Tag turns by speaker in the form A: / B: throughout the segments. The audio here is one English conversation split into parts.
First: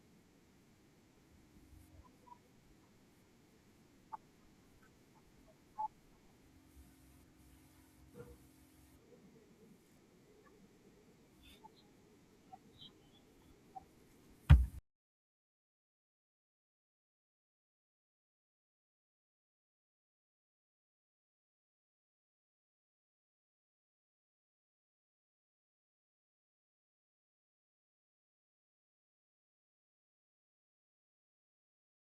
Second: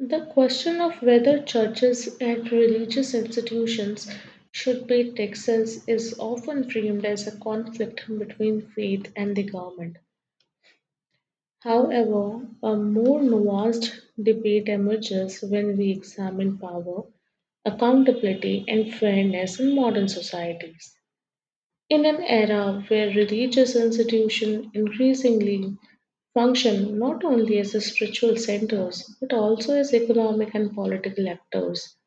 A: The question of whether churches and religious institutions should pay taxes is often framed as a conflict between faith and the government. However, a more nuanced debate emerges when we examine power, accountability, and fairness in modern societies. In an era where religious institutions increasingly function not only as spiritual centers but also as economic and political actors,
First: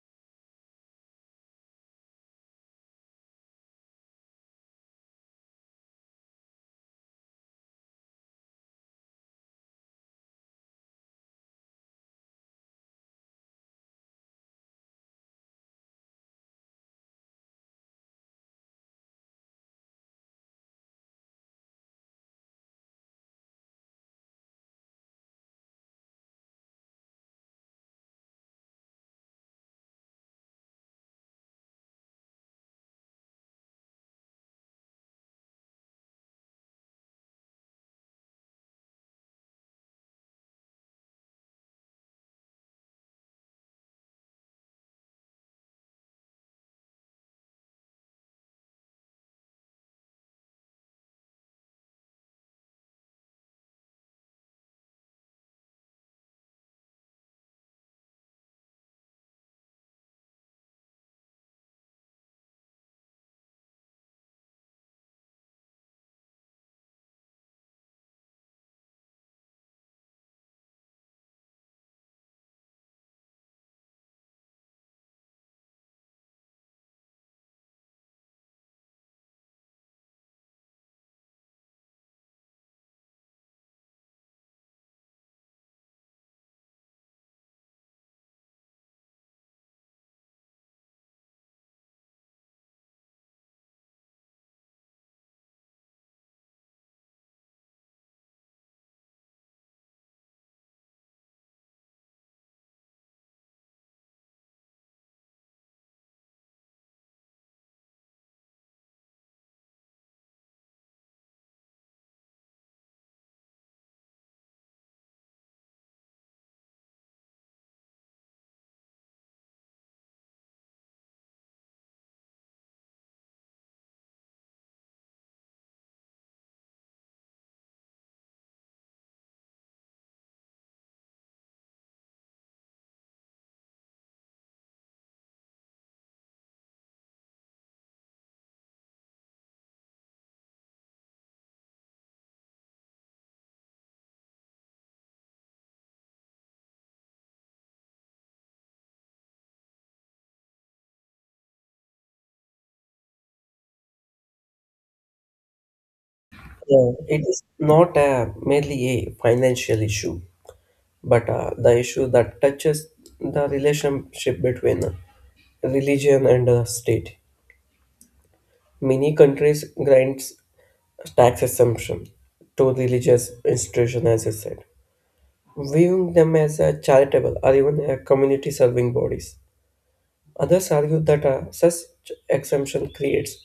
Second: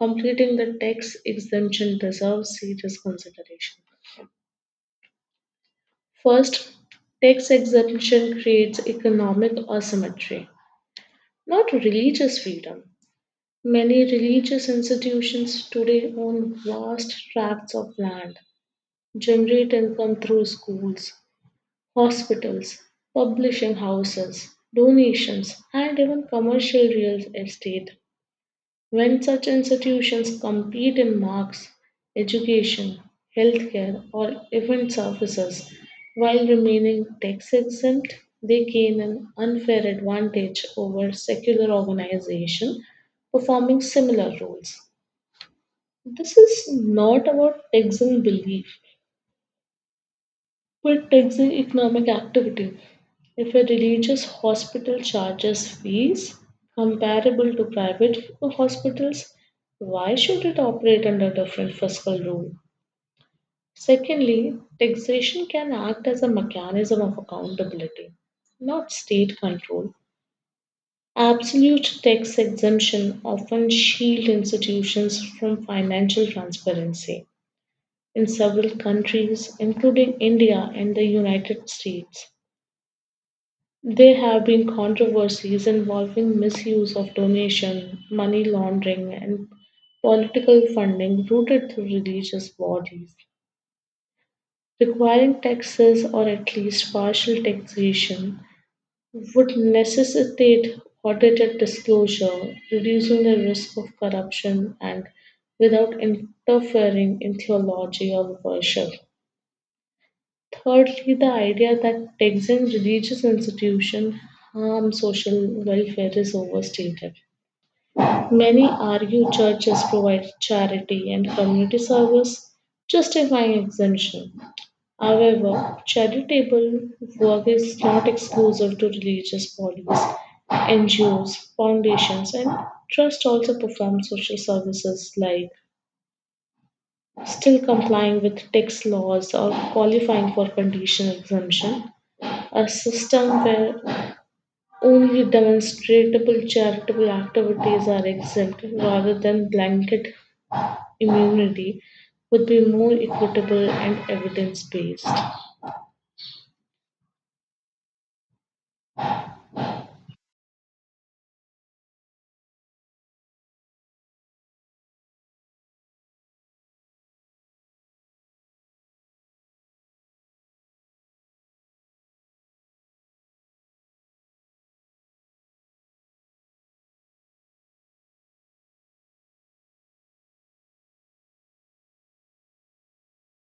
A: completing the tax exemption deserves serious consideration. First, tax exemption creates economic asymmetry, not religious freedom. Many religious institutions today own vast tracts of land, generate income through schools, hospitals, publishing houses, donations, and even commercial real estate. When such institutions compete in marks, education, healthcare, or event services while remaining tax exempt, they gain an unfair advantage over secular organizations performing similar roles. This is not about tax and belief, but taxing economic activity. If a religious hospital charges fees comparable to private hospitals, why should it operate under different fiscal rule? Secondly, taxation can act as a mechanism of accountability, not state control. Absolute tax exemption often shield institutions from financial transparency. In several countries, including India and the United States, there have been controversies involving misuse of donation, money laundering, and political funding routed through religious bodies. Requiring taxes or at least partial taxation would necessitate audited disclosure, reducing the risk of corruption and without interfering in theology or worship. Thirdly, the idea that taxing religious institutions harm social welfare is overstated. Many argue churches provide charity and community service, justifying exemption. However, charitable work is not exclusive to religious bodies. NGOs, foundations, and trusts also perform social services like still complying with tax laws or qualifying for conditional exemption, a system where only demonstratable charitable activities are exempt rather than blanket immunity would be more equitable and evidence based.
B: Yeah, it is not a, merely a financial issue, but the issue that touches the relationship between religion and the state. Many countries grants tax exemption to religious institutions, as I said, viewing them as a charitable or even a community serving bodies. Others argue that such exemption creates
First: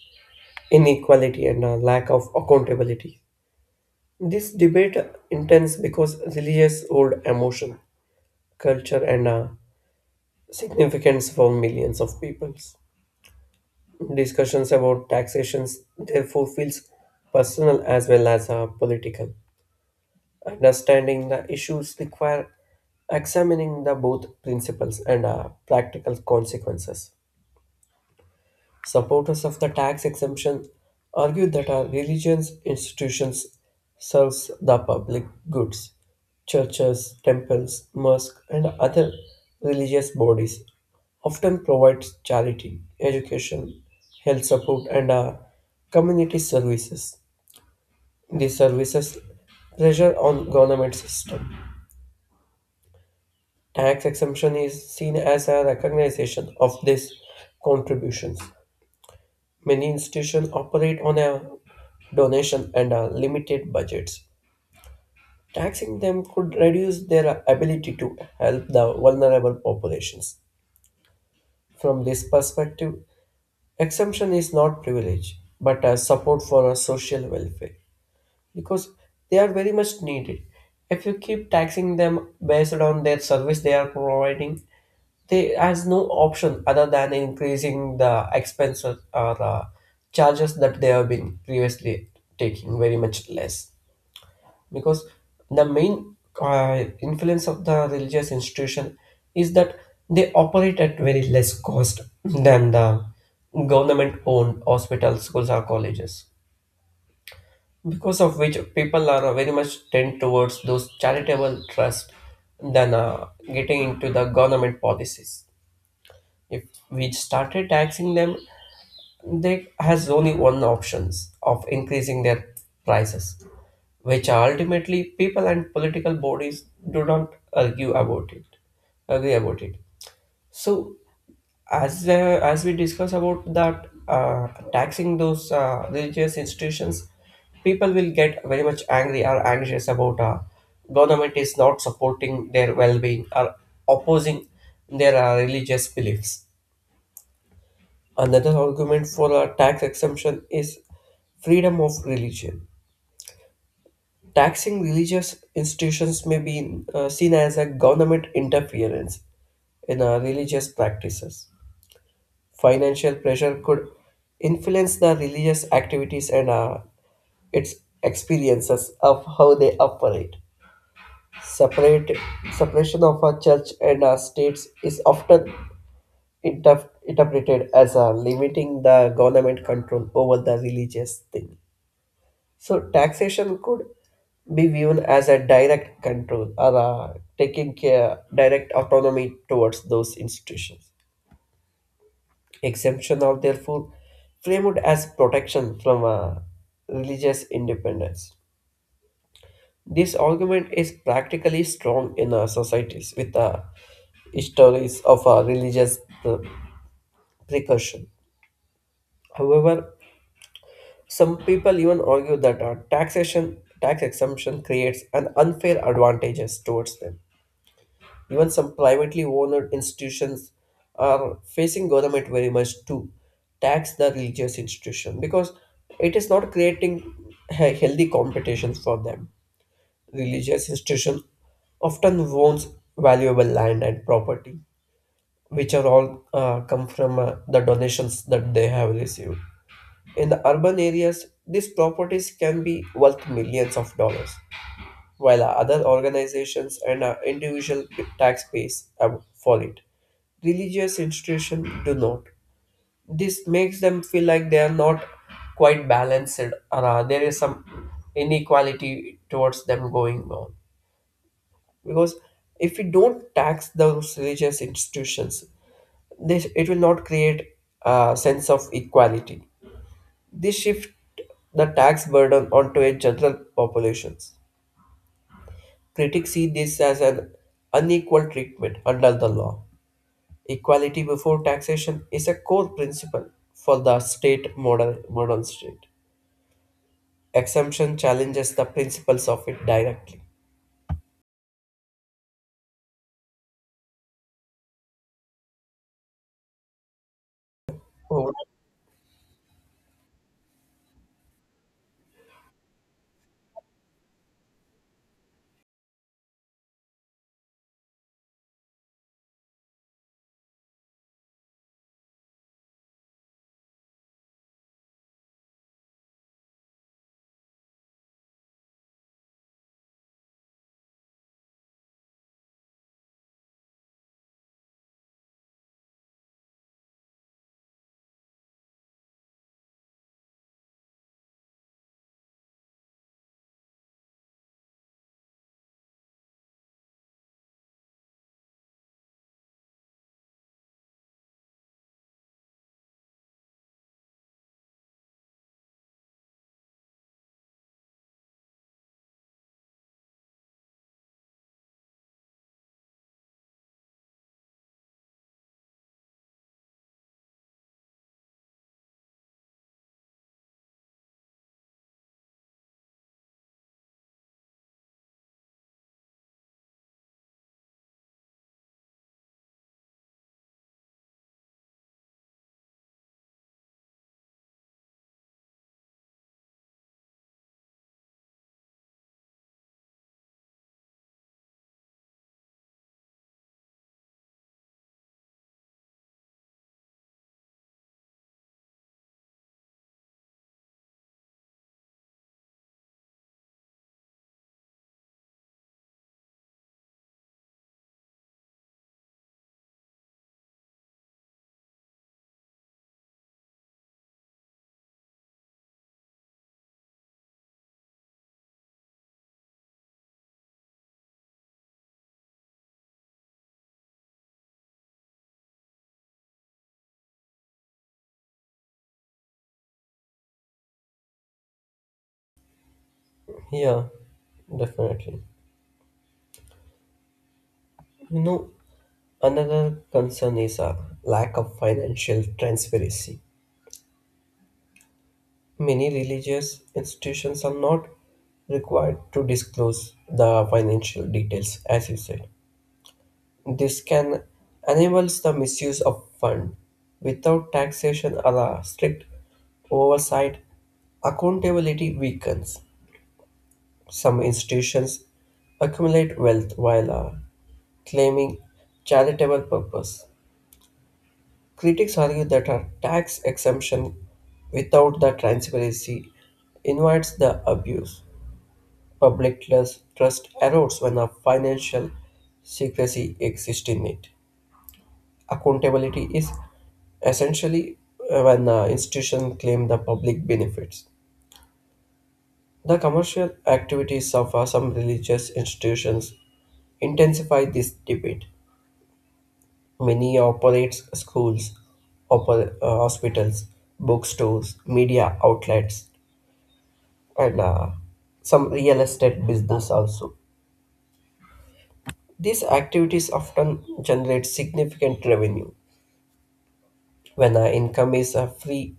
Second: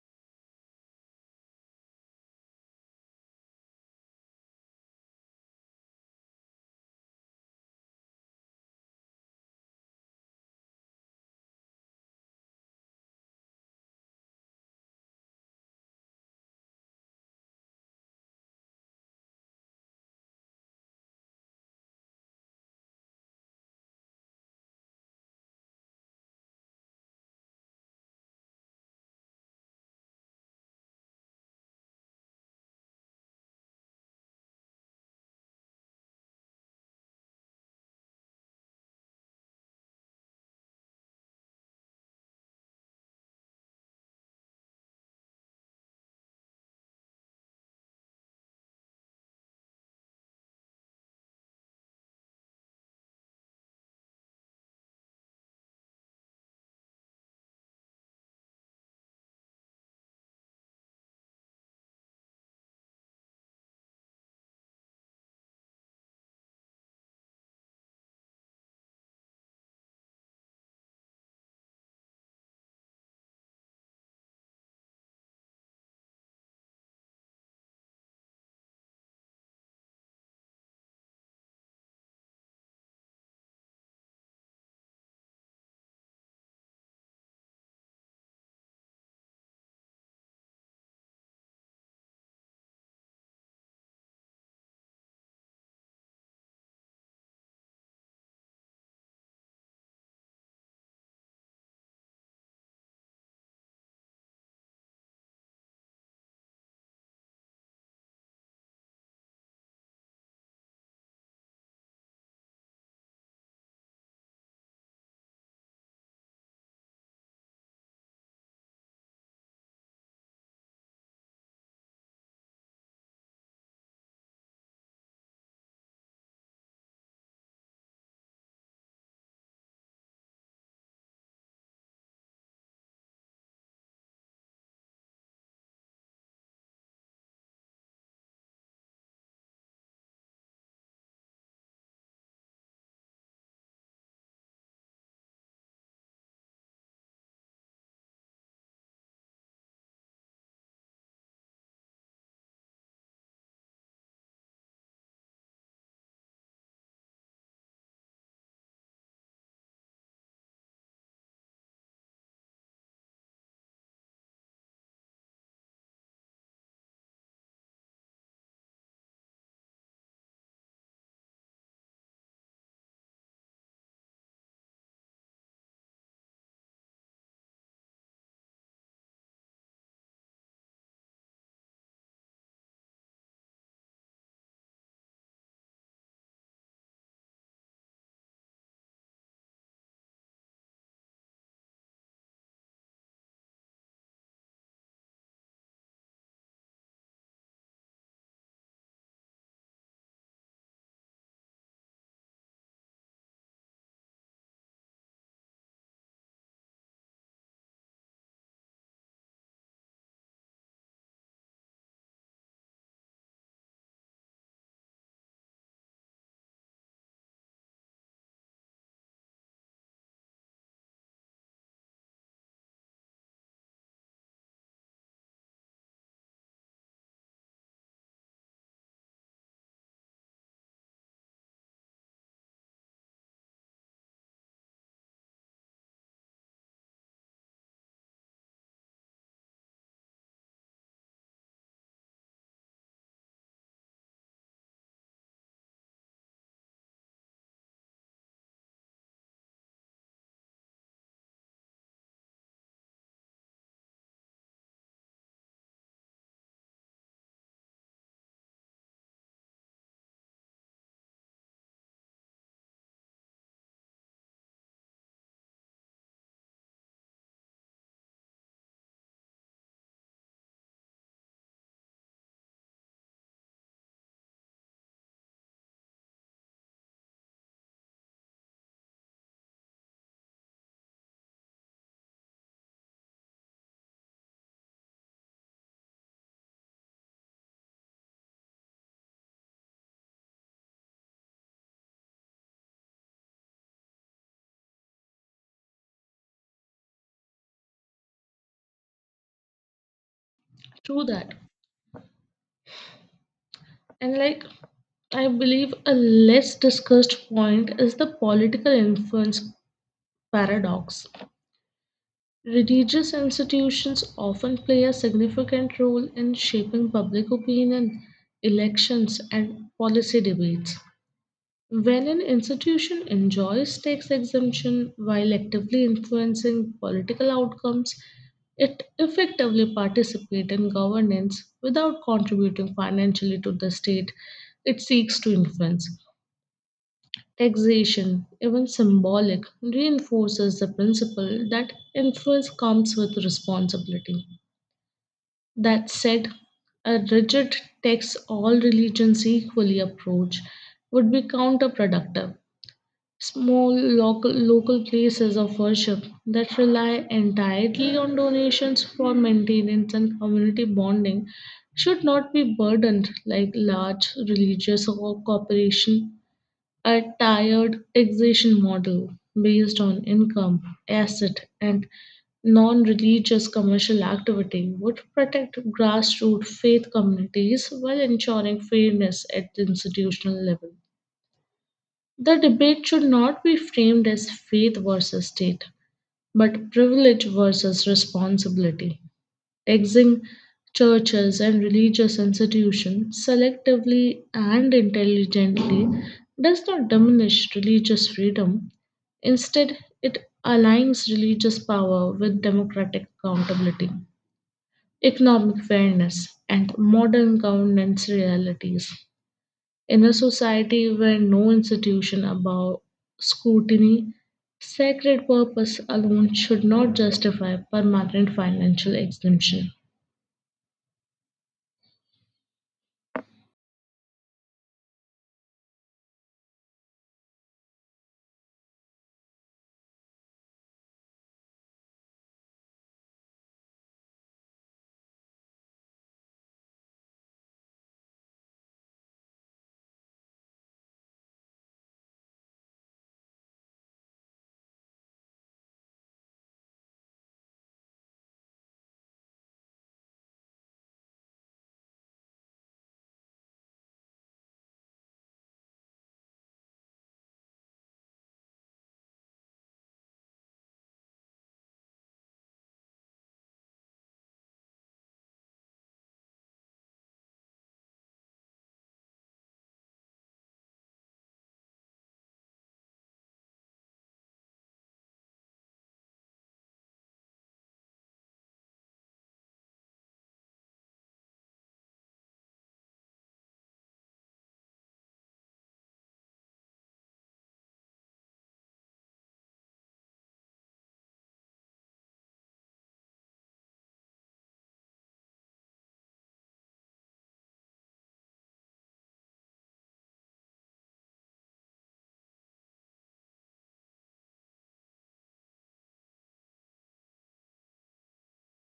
B: inequality and a lack of accountability. This debate intense because religious hold emotion, culture, and significance for millions of peoples. Discussions about taxations therefore feels personal as well as political. Understanding the issues require examining the both principles and practical consequences. Supporters of the tax exemption argue that our religions institutions serves the public goods. Churches, temples, mosques, and other religious bodies often provide charity, education, health support, and community services. These services pressure on government system. Tax exemption is seen as a recognition of these contributions. Many institutions operate on a donation and a limited budgets. Taxing them could reduce their ability to help the vulnerable populations. From this perspective, exemption is not privilege, but a support for a social welfare because they are very much needed. If you keep taxing them based on their service they are providing, they has no option other than increasing the expenses or charges that they have been previously taking very much less because the main influence of the religious institution is that they operate at very less cost than the government owned hospitals schools or colleges because of which people are very much tend towards those charitable trusts than getting into the government policies. If we started taxing them, they has only one options of increasing their prices, which are ultimately people and political bodies do not argue about it, agree about it. So as we discuss about that taxing those religious institutions, people will get very much angry or anxious about government is not supporting their well-being or opposing their religious beliefs. Another argument for a tax exemption is freedom of religion. Taxing religious institutions may be seen as a government interference in religious practices. Financial pressure could influence the religious activities and its experiences of how they operate. Separate separation of a church and a states is often interpreted as a limiting the government control over the religious thing. So taxation could be viewed as a direct control or a taking care direct autonomy towards those institutions. Exemption are therefore framed as protection from a religious independence. This argument is practically strong in our societies with the stories of a religious uh, precaution. However, some people even argue that tax exemption creates an unfair advantages towards them. Even some privately owned institutions are facing government very much to tax the religious institution because it is not creating healthy competitions for them. Religious institution often owns valuable land and property, which are all come from the donations that they have received. In the urban areas, these properties can be worth millions of dollars while other organizations and individual taxpayers for it. Religious institutions do not. This makes them feel like they are not quite balanced or there is some inequality towards them going on. Because if we don't tax those religious institutions, it will not create a sense of equality. This shift the tax burden onto a general populations. Critics see this as an unequal treatment under the law. Equality before taxation is a core principle for the modern state. Exemption challenges the principles of it directly. Oh,
A: True that. And like, I believe a less discussed point is the political influence paradox. Religious institutions often play a significant role in shaping public opinion, elections, and policy debates. When an institution enjoys tax exemption while actively influencing political outcomes, it effectively participates in governance without contributing financially to the state it seeks to influence. Taxation, even symbolic, reinforces the principle that influence comes with responsibility. That said, a rigid tax all religions equally approach would be counterproductive. Small local, places of worship that rely entirely on donations for maintenance and community bonding should not be burdened like large religious or corporation. A tiered taxation model based on income, asset, and non religious commercial activity would protect grassroots faith communities while ensuring fairness at the institutional level. The debate should not be framed as faith versus state, but privilege versus responsibility. Taxing churches and religious institutions selectively and intelligently does not diminish religious freedom. Instead, it aligns religious power with democratic accountability, economic fairness, and modern governance realities. In a society where no institution above scrutiny, sacred purpose alone should not justify permanent financial exemption.
B: yeah, definitely. You know, another concern is a lack of financial transparency. Many religious institutions are not required to disclose the financial details, as you said. This can enables the misuse of fund without taxation or a strict oversight. Accountability weakens. Some institutions accumulate wealth while claiming charitable purpose. Critics argue that a tax exemption without the transparency invites the abuse. Public trust erodes when a financial secrecy exists in it. Accountability is essentially when institutions claim the public benefits. The commercial activities of some religious institutions intensify this debate. Many operates schools, hospitals, bookstores, media outlets, and some real estate business also. These activities often generate significant revenue when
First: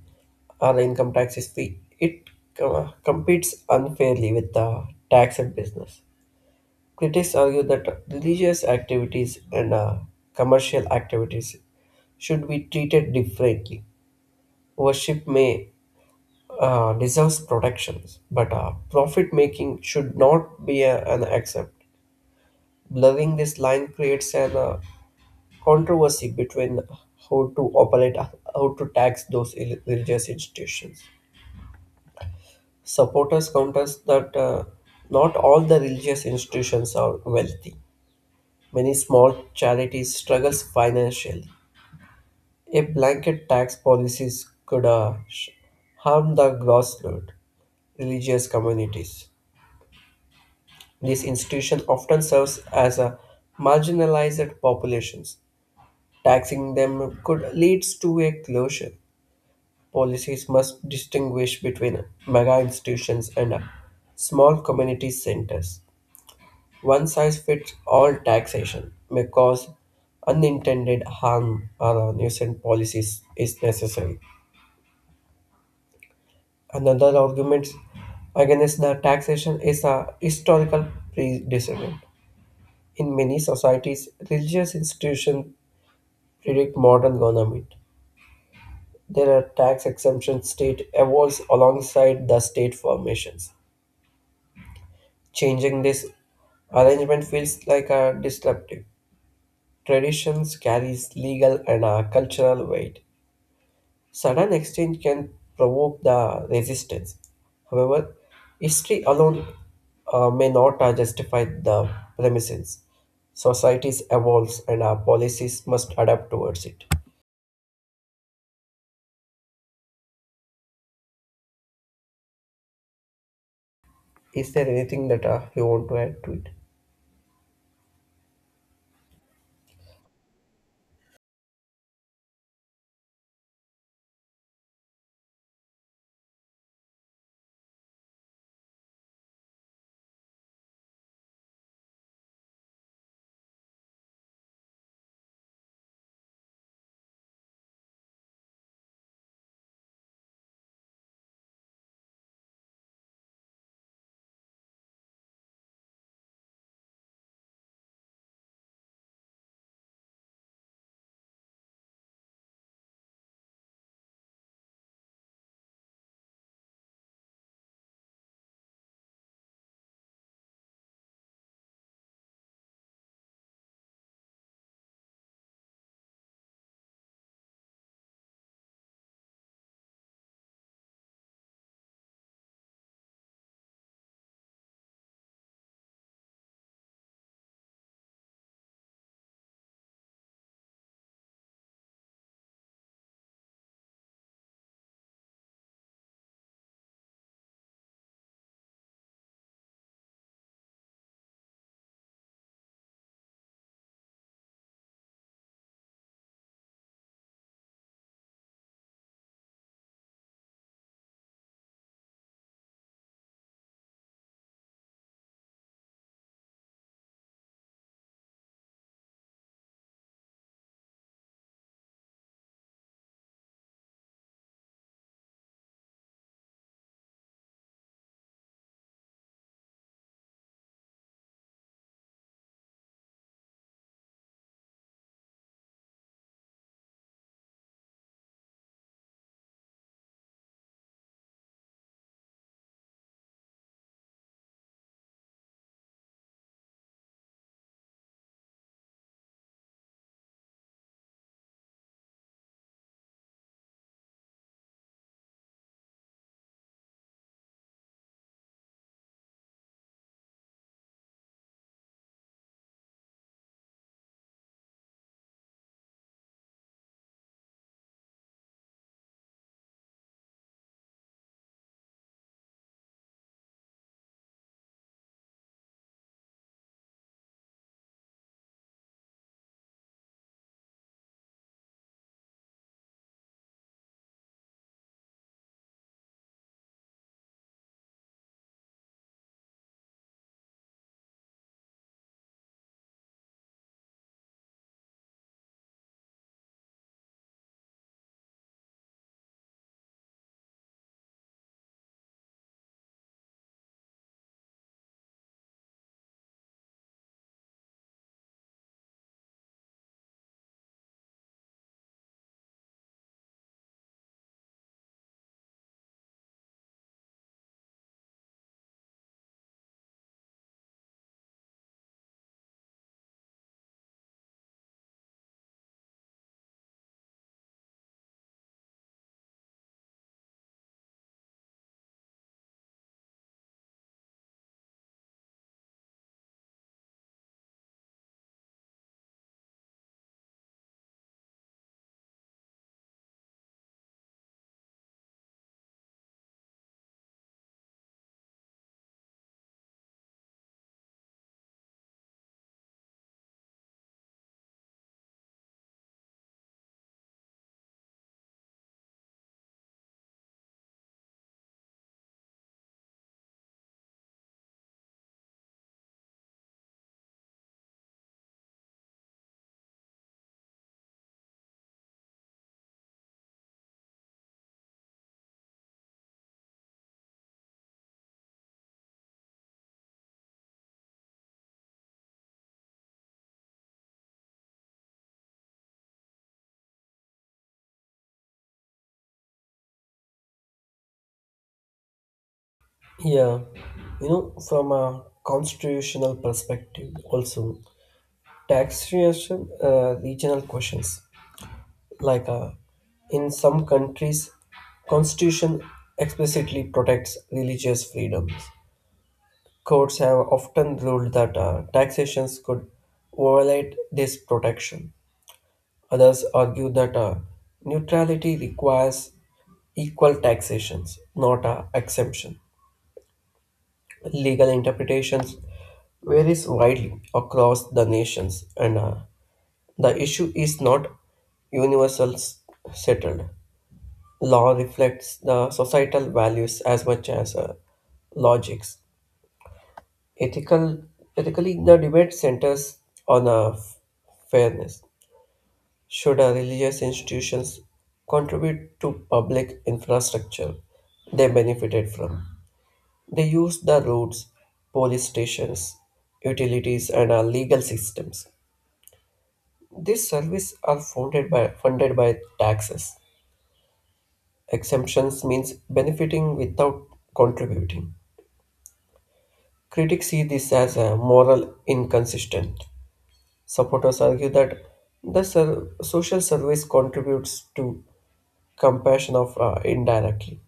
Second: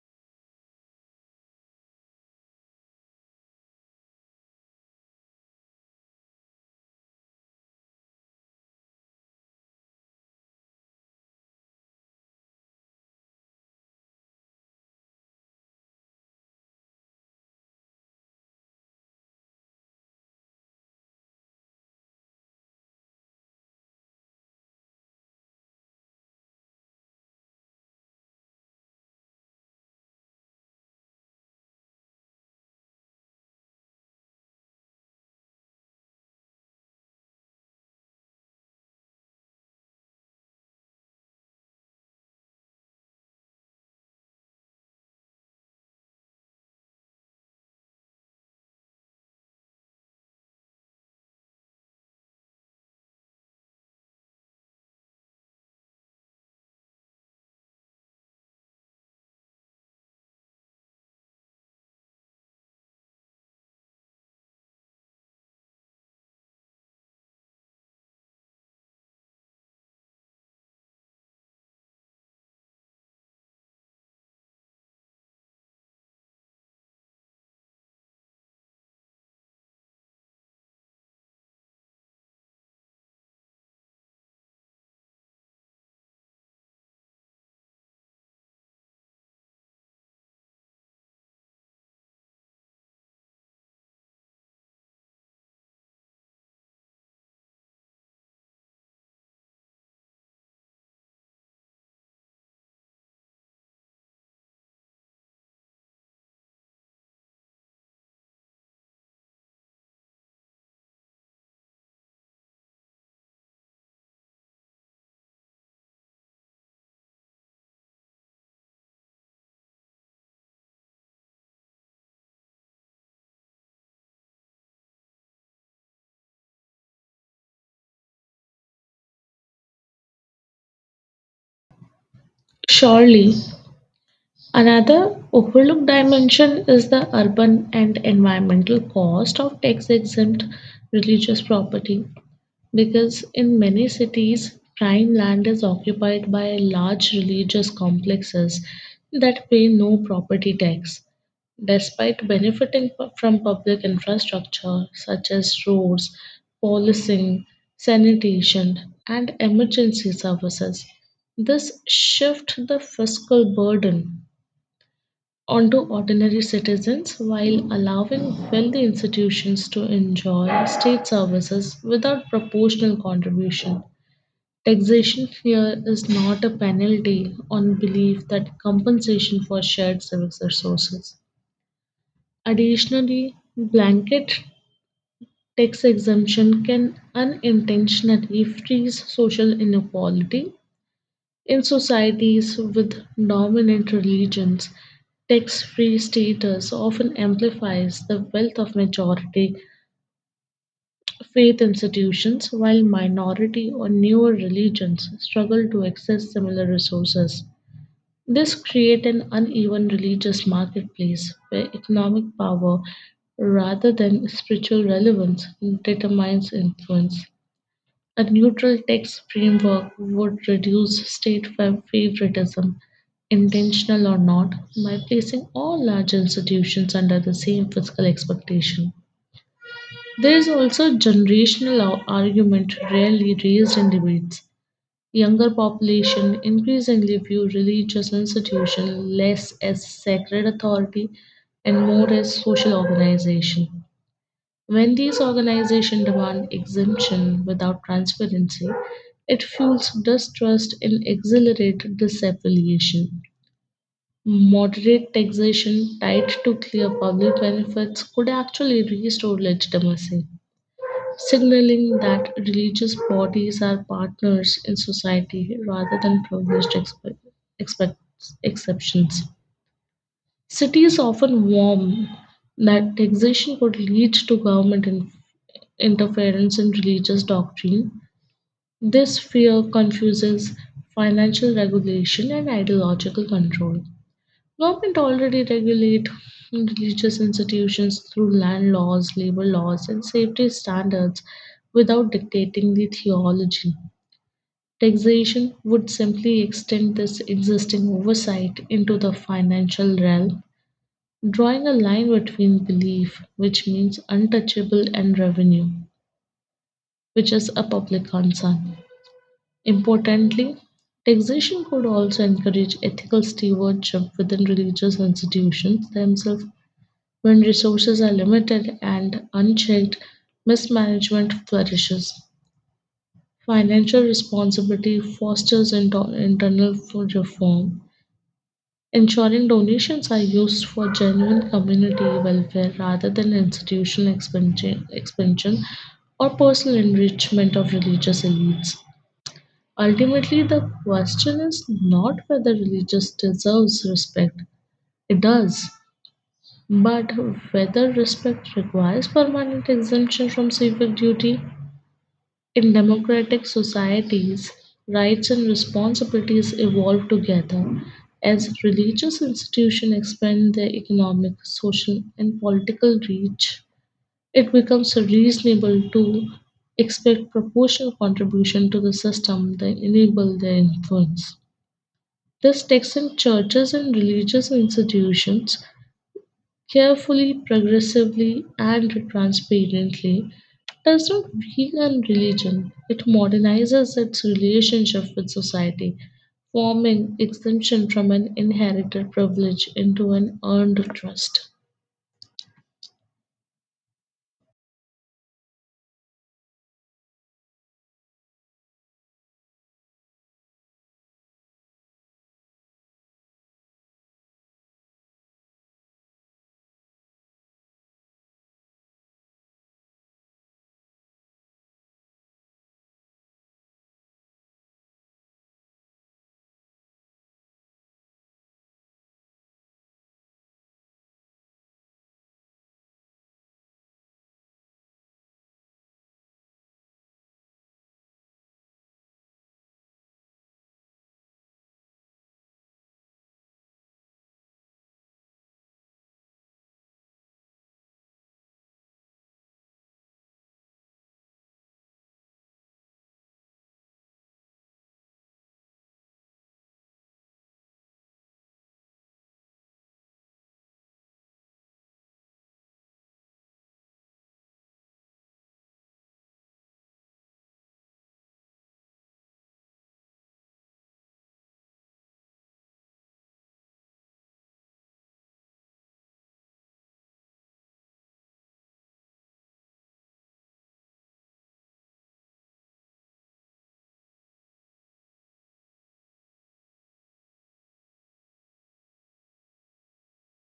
B: our income tax is free, it competes unfairly with the tax and business. Critics argue that religious activities and commercial activities should be treated differently. Worship may deserves protections, but profit making should not be an accept. Blurring this line creates an controversy between how to operate, how to tax those religious institutions. Supporters counters that not all the religious institutions are wealthy. Many small charities struggles financially. A blanket tax policies could harm the grassroots religious communities. This institution often serves as a marginalized populations. Taxing them could leads to a closure. Policies must distinguish between mega institutions and small community centers. One size fits all taxation may cause unintended harm or nuisance policies is necessary. Another argument against the taxation is a historical precedent. In many societies, religious institutions predict modern government. There are tax exemption state evolves alongside the state formations. Changing this arrangement feels like a disruptive. Traditions carries legal and cultural weight. Sudden exchange can provoke the resistance. However, history alone may not justify the premises. Societies evolves and our policies must adapt towards it. Is there anything that you want to add to it?
A: Surely, another overlooked dimension is the urban and environmental cost of tax exempt religious property. Because in many cities, prime land is occupied by large religious complexes that pay no property tax. Despite benefiting from public infrastructure such as roads, policing, sanitation, and emergency services, this shifts the fiscal burden onto ordinary citizens while allowing wealthy institutions to enjoy state services without proportional contribution. Taxation here is not a penalty on belief that compensation for shared service resources. Additionally, blanket tax exemption can unintentionally freeze social inequality in societies with dominant religions, tax-free status often amplifies the wealth of majority faith institutions, while minority or newer religions struggle to access similar resources. This creates an uneven religious marketplace where economic power rather than spiritual relevance determines influence. A neutral text framework would reduce state favoritism, intentional or not, by placing all large institutions under the same fiscal expectation. There is also a generational argument rarely raised in debates. Younger population increasingly view religious institutions less as sacred authority and more as social organization. When these organizations demand exemption without transparency, it fuels distrust and accelerates disaffiliation. Moderate taxation tied to clear public benefits could actually restore legitimacy, signaling that religious bodies are partners in society rather than privileged expect- exceptions. Cities often warm that taxation could lead to government interference in religious doctrine. This fear confuses financial regulation and ideological control. Government already regulate religious institutions through land laws, labor laws, and safety standards without dictating the theology. Taxation would simply extend this existing oversight into the financial realm drawing a line between belief, which means untouchable, and revenue, which is a public concern. Importantly, taxation could also encourage ethical stewardship within religious institutions themselves. When resources are limited and unchecked, mismanagement flourishes. Financial responsibility fosters internal reform, ensuring donations are used for genuine community welfare rather than institutional expansion or personal enrichment of religious elites. Ultimately, the question is not whether religion deserves respect, it does, but whether respect requires permanent exemption from civic duty. In democratic societies, rights and responsibilities evolve together as religious institutions expand their economic, social, and political reach. It becomes reasonable to expect proportional contribution to the system that enable their influence. This takes in churches and religious institutions carefully, progressively, and transparently, does not weaken religion, it modernizes its relationship with society, forming exemption from an inherited privilege into an earned trust.
B: Yeah, you know, from a constitutional perspective, also taxation, regional questions like in some countries, constitution explicitly protects religious freedoms. Courts have often ruled that taxations could violate this protection. Others argue that neutrality requires equal taxations, not a exemption. Legal interpretations varies widely across the nations, and the issue is not universal settled. Law reflects the societal values as much as logics. Ethical, ethically, the debate centers on fairness. Should religious institutions contribute to public infrastructure they benefited from? They use the roads, police stations, utilities, and legal systems. These services are funded by taxes. Exemptions means benefiting without contributing. Critics see this as a moral inconsistent. Supporters argue that the social service contributes to compassion of indirectly.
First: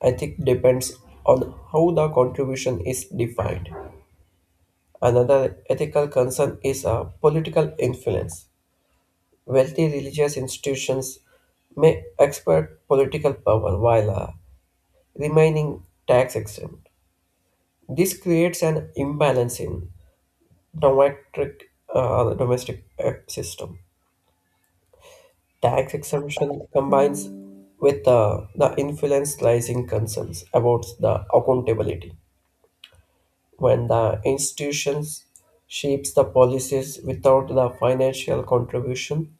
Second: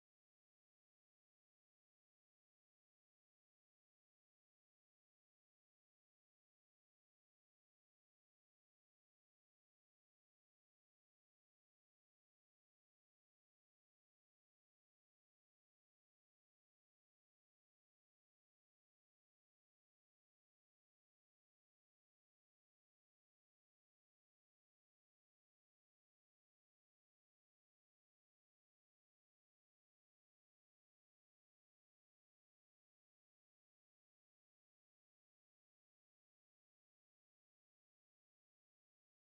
B: Ethic depends on how the contribution is defined. Another ethical concern is political influence. Wealthy religious institutions may expert political power while remaining tax exempt. This creates an imbalance in domestic, domestic system. Tax exemption combines with the influence rising concerns about the accountability when the institutions shapes the policies without the financial contribution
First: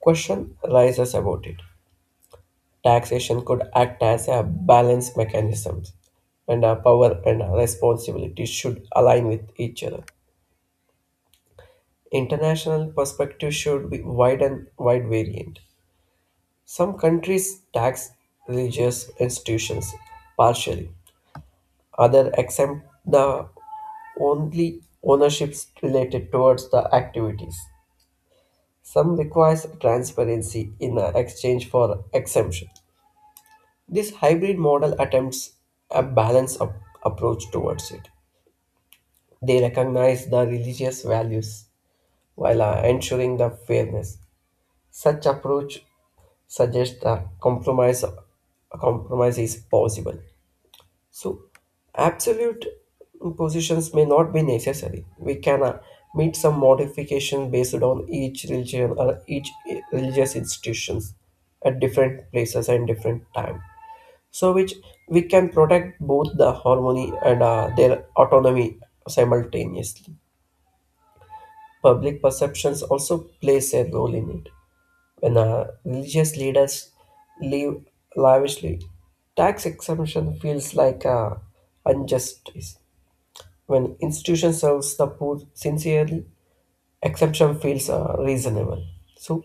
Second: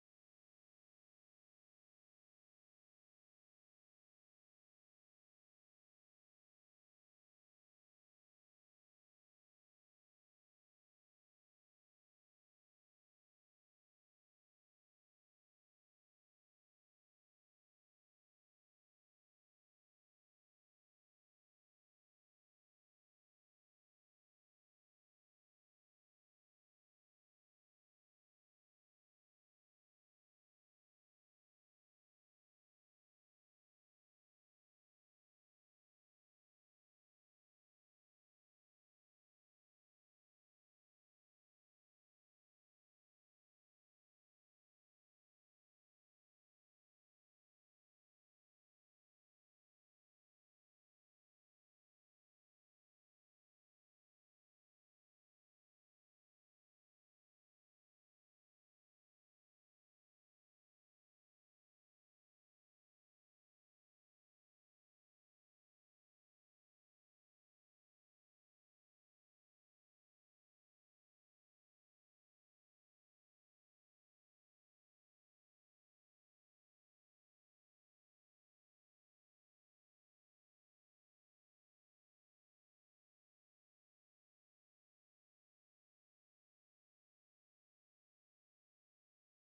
B: question rises about it. Taxation could act as a balance mechanism, and our power and our responsibility should align with each other. International perspective should be wide and wide variant. Some countries tax religious institutions partially, others exempt the only ownerships related towards the activities. Some requires transparency in exchange for exemption. This hybrid model attempts a balanced approach towards it. They recognize the religious values while ensuring the fairness. Such approach suggests a compromise is possible. So, absolute positions may not be necessary. We can meet some modification based on each religion or each religious institutions at different places and different time. So, which we can protect both the harmony and their autonomy simultaneously. Public perceptions also plays a role in it. When religious leaders live lavishly, tax exemption feels like injustice. When institution serves the poor sincerely, exemption feels reasonable. So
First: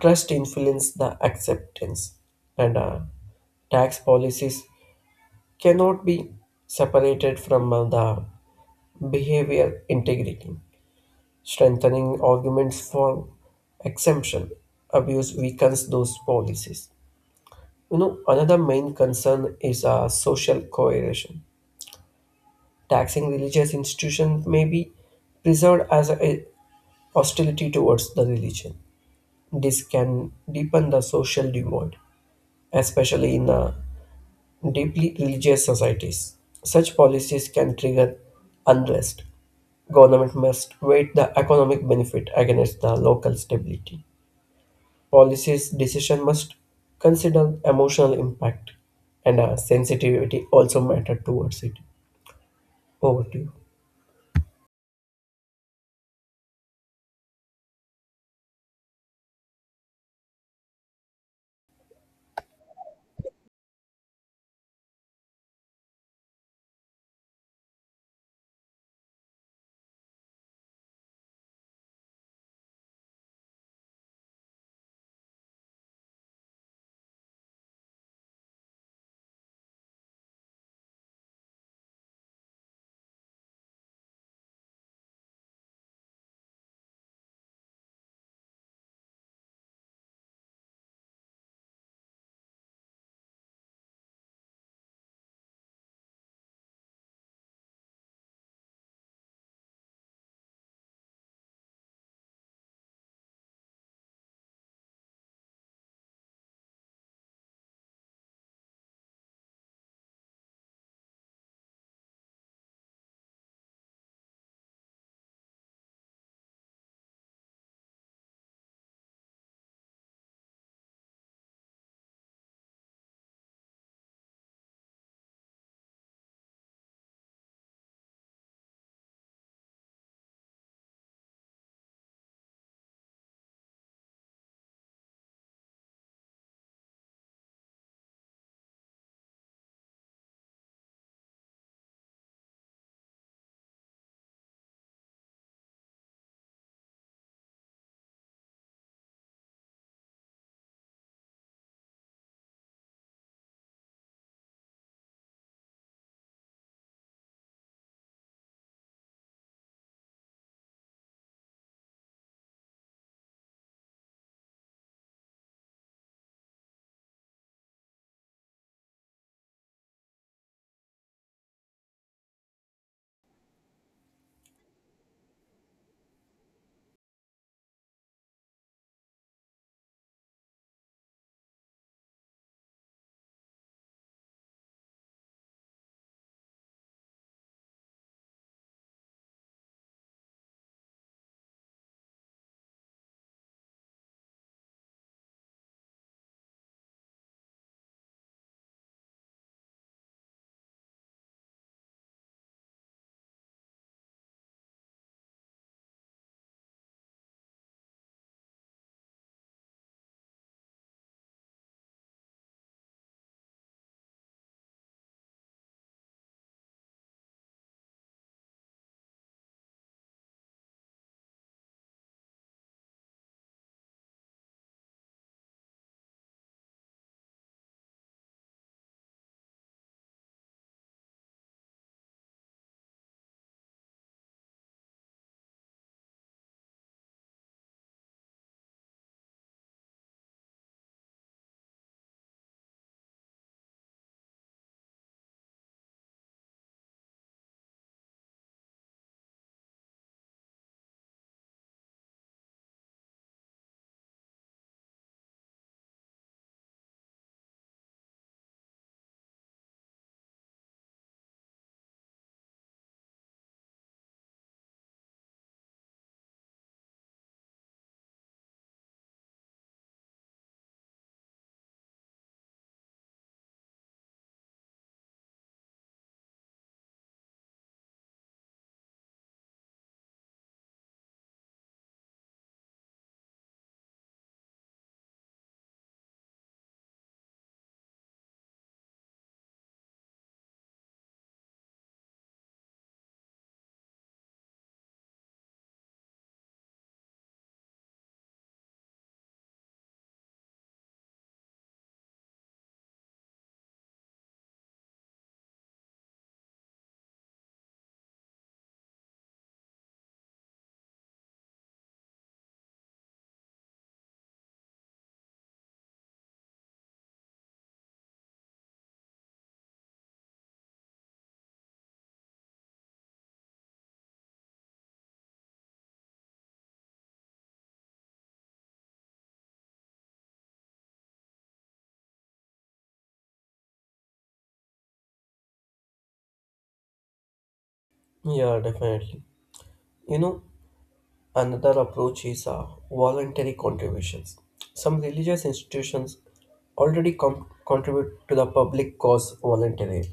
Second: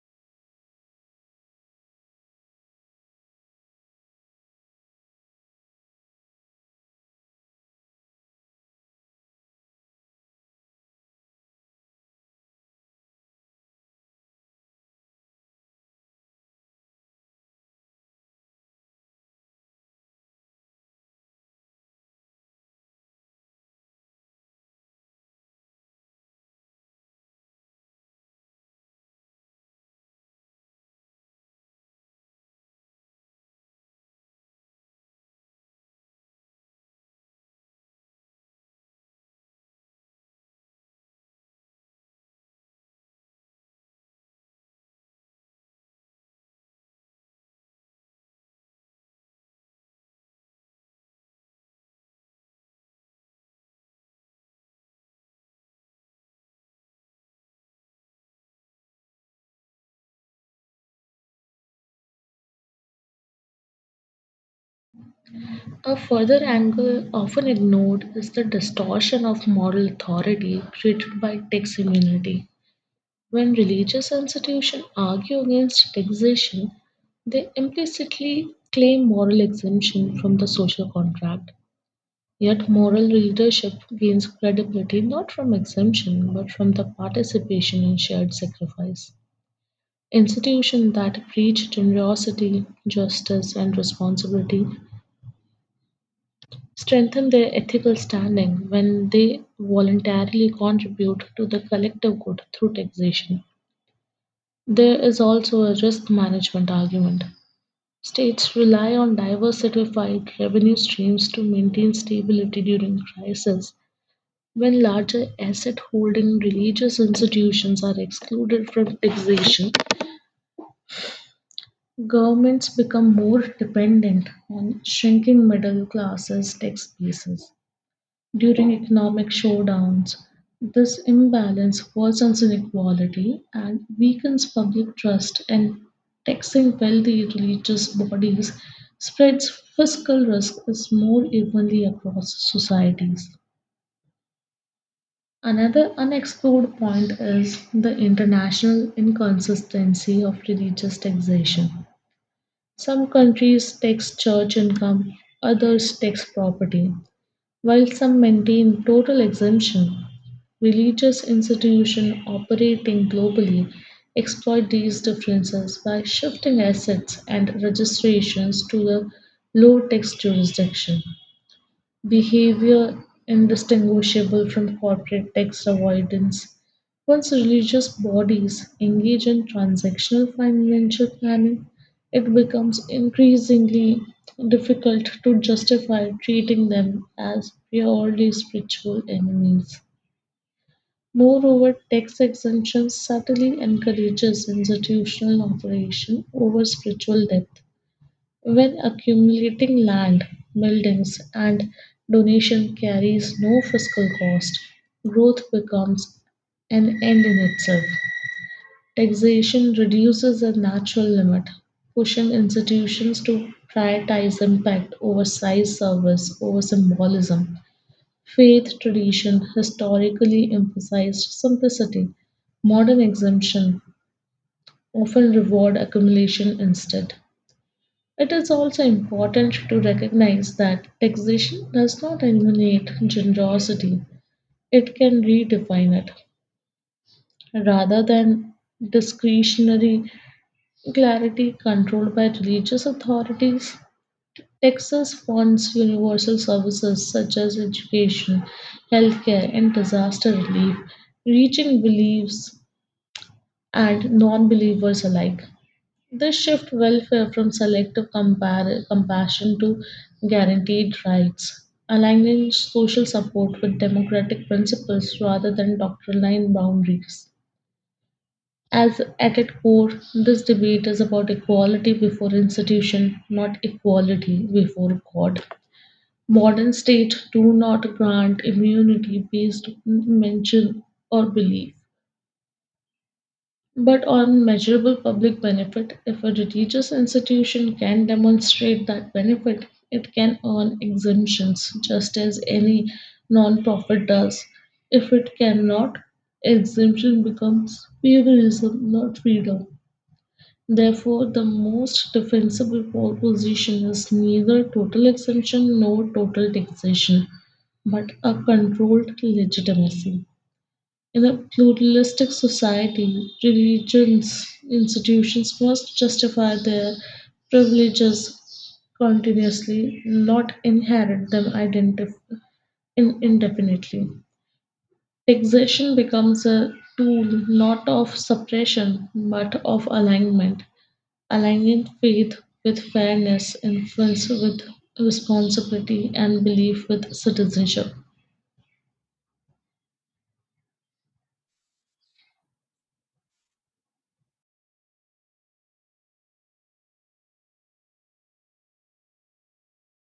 B: trust influences the acceptance, and tax policies cannot be separated from the behavior integrity. Strengthening arguments for exemption abuse weakens those policies. You know, another main concern is social coercion. Taxing religious institutions may be preserved as a hostility towards the religion. This can deepen the social divide, especially in deeply religious societies. Such policies can trigger unrest. Government must weigh the economic benefit against the local stability. Policies decision must consider emotional impact, and sensitivity also matter towards it. Over to you.
A: A further angle often ignored is the distortion of moral authority created by tax immunity. When religious institutions argue against taxation, they implicitly claim moral exemption from the social contract. Yet, moral leadership gains credibility not from exemption but from the participation in shared sacrifice. Institutions that preach generosity, justice, and responsibility strengthen their ethical standing when they voluntarily contribute to the collective good through taxation. There is also a risk management argument. States rely on diversified revenue streams to maintain stability during crisis. When larger asset holding religious institutions are excluded from taxation, governments become more dependent on shrinking middle classes' tax bases during economic showdowns. This imbalance worsens inequality and weakens public trust, and taxing wealthy religious bodies spreads fiscal risk is more evenly across societies. Another unexplored point is the international inconsistency of religious taxation. Some countries tax church income, others tax property, while some maintain total exemption, religious institutions operating globally exploit these differences by shifting assets and registrations to the low tax jurisdiction behavior indistinguishable from corporate tax avoidance. Once religious bodies engage in transactional financial planning, it becomes increasingly difficult to justify treating them as purely spiritual enemies. Moreover, tax exemption subtly encourages institutional operation over spiritual depth. When accumulating land, buildings, and donation carries no fiscal cost, growth becomes an end in itself. Taxation reduces the natural limit, pushing institutions to prioritize impact over size, service over symbolism. Faith tradition historically emphasized simplicity. Modern exemption often reward accumulation instead. It is also important to recognize that taxation does not eliminate generosity, it can redefine it. Rather than discretionary clarity controlled by religious authorities, Texas funds universal services such as education, healthcare, and disaster relief, reaching believers and non believers alike. This shift welfare from selective compassion to guaranteed rights, aligning social support with democratic principles rather than doctrinal boundaries. As at its core, this debate is about equality before institution, not equality before God. Modern states do not grant immunity based on mention or belief, but on measurable public benefit. If a religious institution can demonstrate that benefit, it can earn exemptions just as any non-profit does. If it cannot, exemption becomes favoritism, not freedom. Therefore, the most defensible proposition is neither total exemption nor total taxation, but a controlled legitimacy. In a pluralistic society, religions institutions must justify their privileges continuously, not inherit them indefinitely. Taxation becomes a tool not of suppression but of alignment, aligning faith with fairness, influence with responsibility, and belief with citizenship.
B: Yeah, definitely. You know, another approach is voluntary contributions. Some religious institutions already contribute to the public cause voluntarily.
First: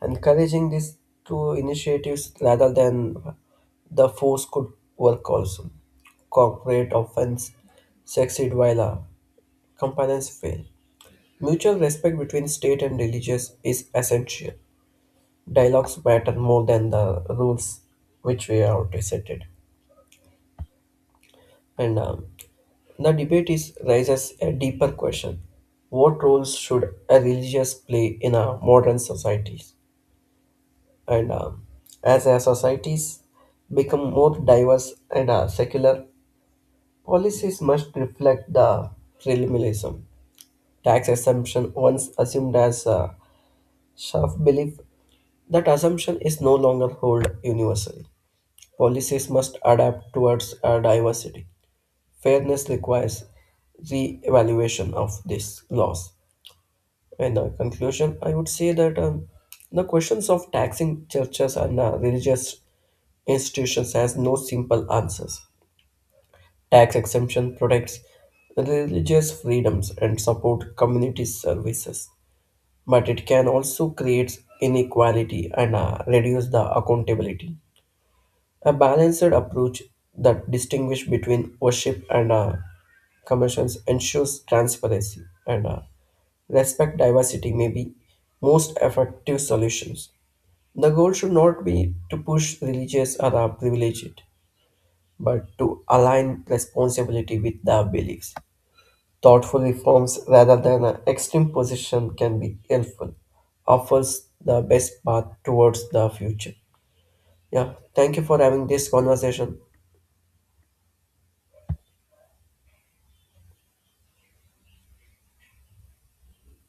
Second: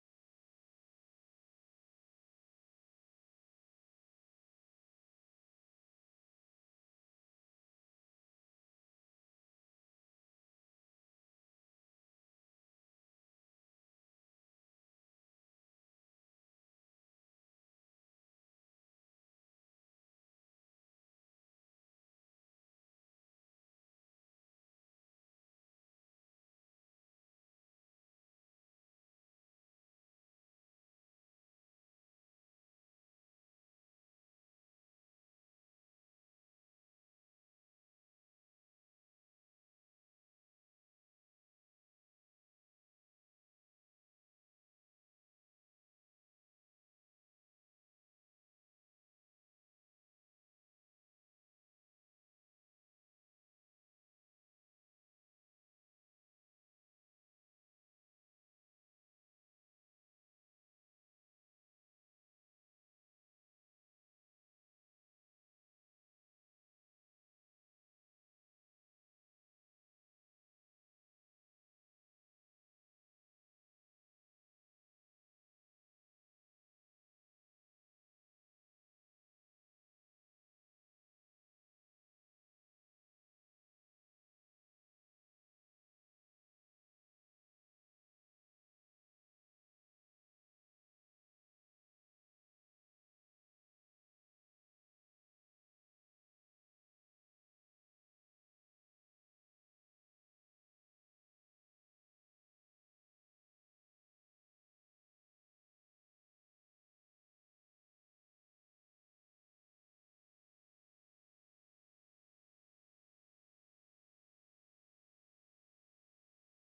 B: Encouraging these two initiatives rather than the force could work also. Corporate offense succeed while companions fail. Mutual respect between state and religious is essential. Dialogues matter more than the rules which we are presented. And the debate is raises a deeper question: what roles should a religious play in our modern societies? And as our societies become more diverse and secular, policies must reflect the relativism. Tax exemption once assumed as a self-belief, that assumption is no longer hold universally. Policies must adapt towards our diversity. Fairness requires re-evaluation of this laws. In the conclusion, I would say that the questions of taxing churches and religious institutions has no simple answers. Tax exemption protects religious freedoms and support community services, but it can also create inequality and reduce the accountability. A balanced approach that distinguishes between worship and commissions ensures transparency and respect diversity may be most effective solutions. The goal should not be to push religious or privilege it, but to align responsibility with the beliefs. Thoughtful reforms rather than an extreme position can be helpful, offers the best path towards the future. Yeah, thank you for having this conversation.